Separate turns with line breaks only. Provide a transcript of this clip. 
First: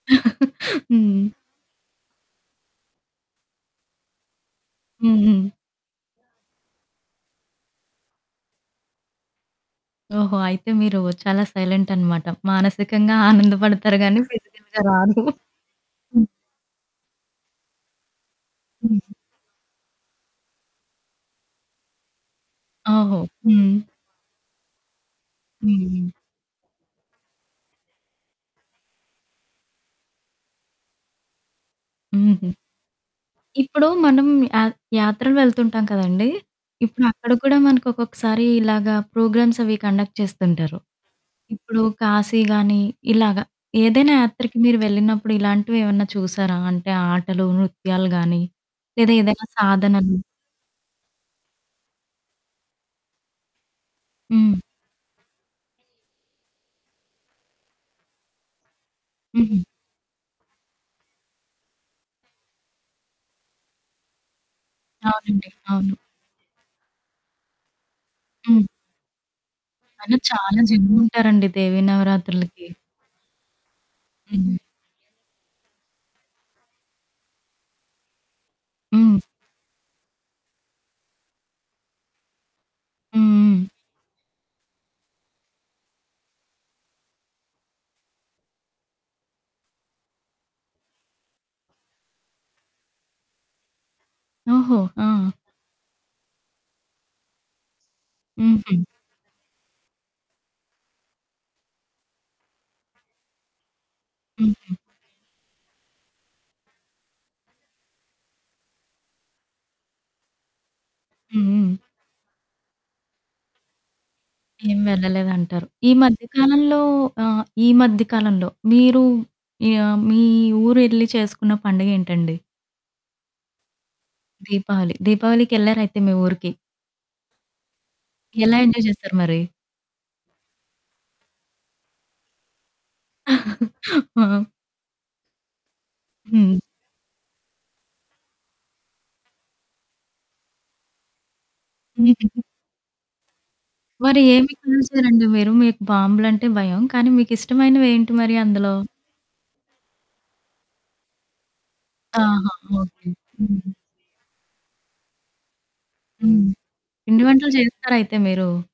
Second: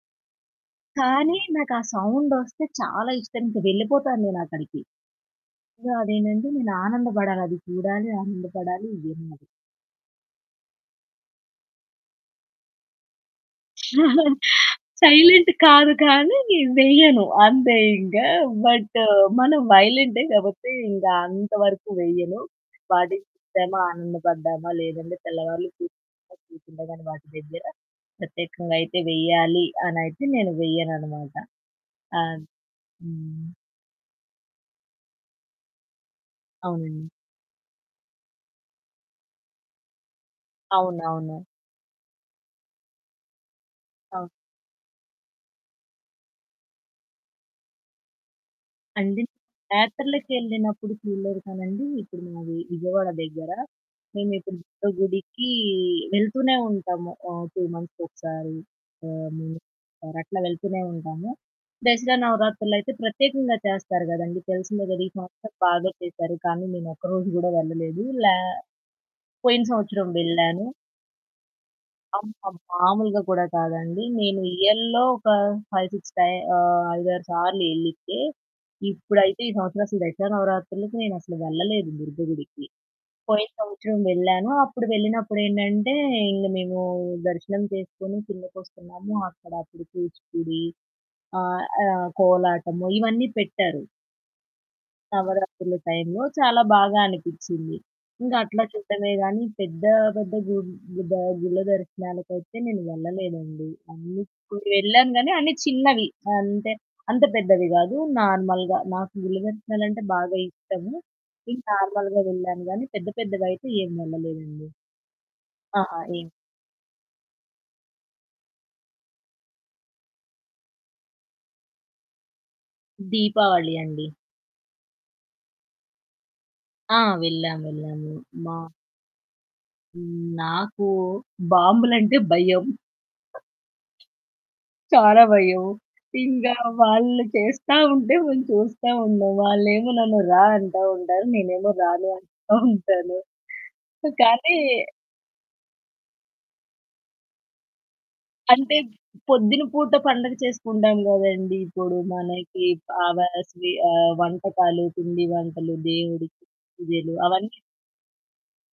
హ్మ్.
కానీ నాకా సౌండొస్తే చాలా ఇష్టం. ఇంక వెళ్ళిపోతాను నేనక్కడికి.
హ్మ్. హ్మ్.
సో, అదేంటంటే నేనానందపడాలి. అది చూడాలి. ఆనందపడాలి. ఇదే
ఓహో! అయితే మీరు చాలా సైలెంటనమాట. మానసికంగా ఆనందపడతారు గానీ ఫిజికల్‌గా రాదు.
సైలెంట్ కాదు
హ్మ్.
కానీ వెయ్యను. అంతే ఇంకా బట్టు
హుహు.
మనం వయలెంటే కాబట్టి ఇంకా అంతవరకు వెయ్యను.
ఓహో!
వాటిని చూశామా,
హ్మ్.
ఆనందపడ్డామా లేదంటే తెల్లవారులు
హ్మ్.
కూర్చొని వాటి దగ్గర ప్రత్యేకంగా అయితే వేయాలనయితే నేను వెయ్యననమాట. ఆహ్,
హుహు.
హ్మ్.
ఇప్పుడు మనం యా యాత్రలు వెళ్తుంటాం కదండీ,
అవునండి.
ఇప్పుడక్కడ కూడా మనకు ఒక్కొక్కసారి ఇలాగ ప్రోగ్రామ్స్ అవి కండక్ట్ చేస్తుంటారు.
అవునవును.
ఇప్పుడు కాశీ గాని ఇలాగ ఏదైనా
అవును.
యాత్రకి మీరు వెళ్ళినప్పుడు ఇలాంటివేవన్నా చూసారా అంటే ఆటలు, నృత్యాలు గాని లేదా
[unintelligible]
ఏదైనా సాధనలు?
యాత్రలకెళ్ళినప్పుడు చూడలేదు కానండీ ఇప్పుడు మాది విజయవాడ దగ్గర, మేమెప్పుడు
హ్మ్.
దుర్గ గుడికి వెళ్తూనే ఉంటాము, ఆహ్, 2 మంత్స్‌కి ఒకసారి, హ్మ్.
హుహు.
అట్లా వెళ్తూనే ఉంటాము. దసరా నవరాత్రులయితే ప్రత్యేకంగా చేస్తారు గదండీ తెలిసిందే గదా! ఈ
అవునండి.
సంవత్సరం బాగా
అవును.
చేసారు, కానీ నేను ఒక్కరోజు కూడా వెళ్ళలేదు. లే
హ్మ్.
పోయిన సంవత్సరం
కానీ చాలా
వెళ్ళాను.
జనముంటారండి దేవీ
అమ్మా!
నవరాత్రులకి.
మామూలుగా కూడా కాదండి. నేను
హ్మ్.
ఇయర్‌లో ఒక 5, 6 టై ఆహ్, 5, 6 సార్లు వెళ్ళితే
హ్మ్.
ఇప్పుడైతే ఈ సంవత్సరం అసలు దశరా నవరాత్రులకి నేనసలు వెళ్ళలేదు దుర్గ గుడికి.
హ్మ్.
పోయిన
హ్మ్.
సంవత్సరం వెళ్ళాను. అప్పుడు వెళ్ళినప్పుడేంటంటే ఇంక మేము దర్శనం చేసుకొని కిందకి వస్తున్నాము. అక్కడ అప్పుడు కూచిపూడి ఆహ్, కోలాటము ఇవన్నీ పెట్టారు.
ఓహో! ఆ!
నవరాత్రుల టైంలో చాలా బాగా అనిపిచ్చింది. ఇంకా అట్లా
హుహు.
చూడడమే కానీ, పెద్ద పెద్ద గు గు గుళ్ళ దర్శనాలకైతే నేను వెళ్ళలేదండి.
హుహు.
వెళ్ళాను కానీ అన్ని చిన్నవి. అంటే అంత పెద్దవి గాదు. నార్మల్‌గా నాకు గుళ్ళ దర్శనాలంటే బాగా ఇష్టము.
హ్మ్.
ఇంకా
హ్మ్.
నార్మల్‌గా వెళ్ళాను కానీ పెద్ద పెద్దగా అయితే ఏం వెళ్ళలేదండి.
ఏం వెళ్ళలేదంటారు. ఈ
అహా!
మధ్య
ఏం
కాలంలో ఆహ్, ఈ మధ్యకాలంలో మీరు ఆహ్, మీ ఊరు వెళ్లి చేసుకున్న పండుగేంటండి?
దీపావళి అండి.
దీపావళి. దీపావళికెళ్లారయితే మీ ఊరికి.
ఆ! వెళ్ళావెళ్ళాము. మా
ఎలా ఎంజాయ్ చేశారు మరి?
నాకు బాంబులంటే భయం.
ఆ!
చాలా భయం. ఇంగా
హ్మ్.
వాళ్ళు చేస్తా ఉంటే మేము చూస్తా ఉంటాం. వాళ్ళేమో నన్ను "రా" అంటా ఉంటారు. నేనేమో రాను అంటా ఉంటాను.
మరి
కానీ
ఏమి చూసారండి మీరు, మీకు బాంబులంటే భయం కానీ మీకిష్టమైనవి ఏంటి మరి అందులో?
అంటే పొద్దున పూట పండుగ చేసుకుంటాం గదండీ! ఇప్పుడు
ఆహా!
మనకి ఆ
ఓకె.
స్
హ్మ్.
వంటకాలు, పిండి వంటలు, దేవుడి
హ్మ్.
పూజలు
పిండి వంటలు
అవన్నీ
చేస్తారయితే మీరు?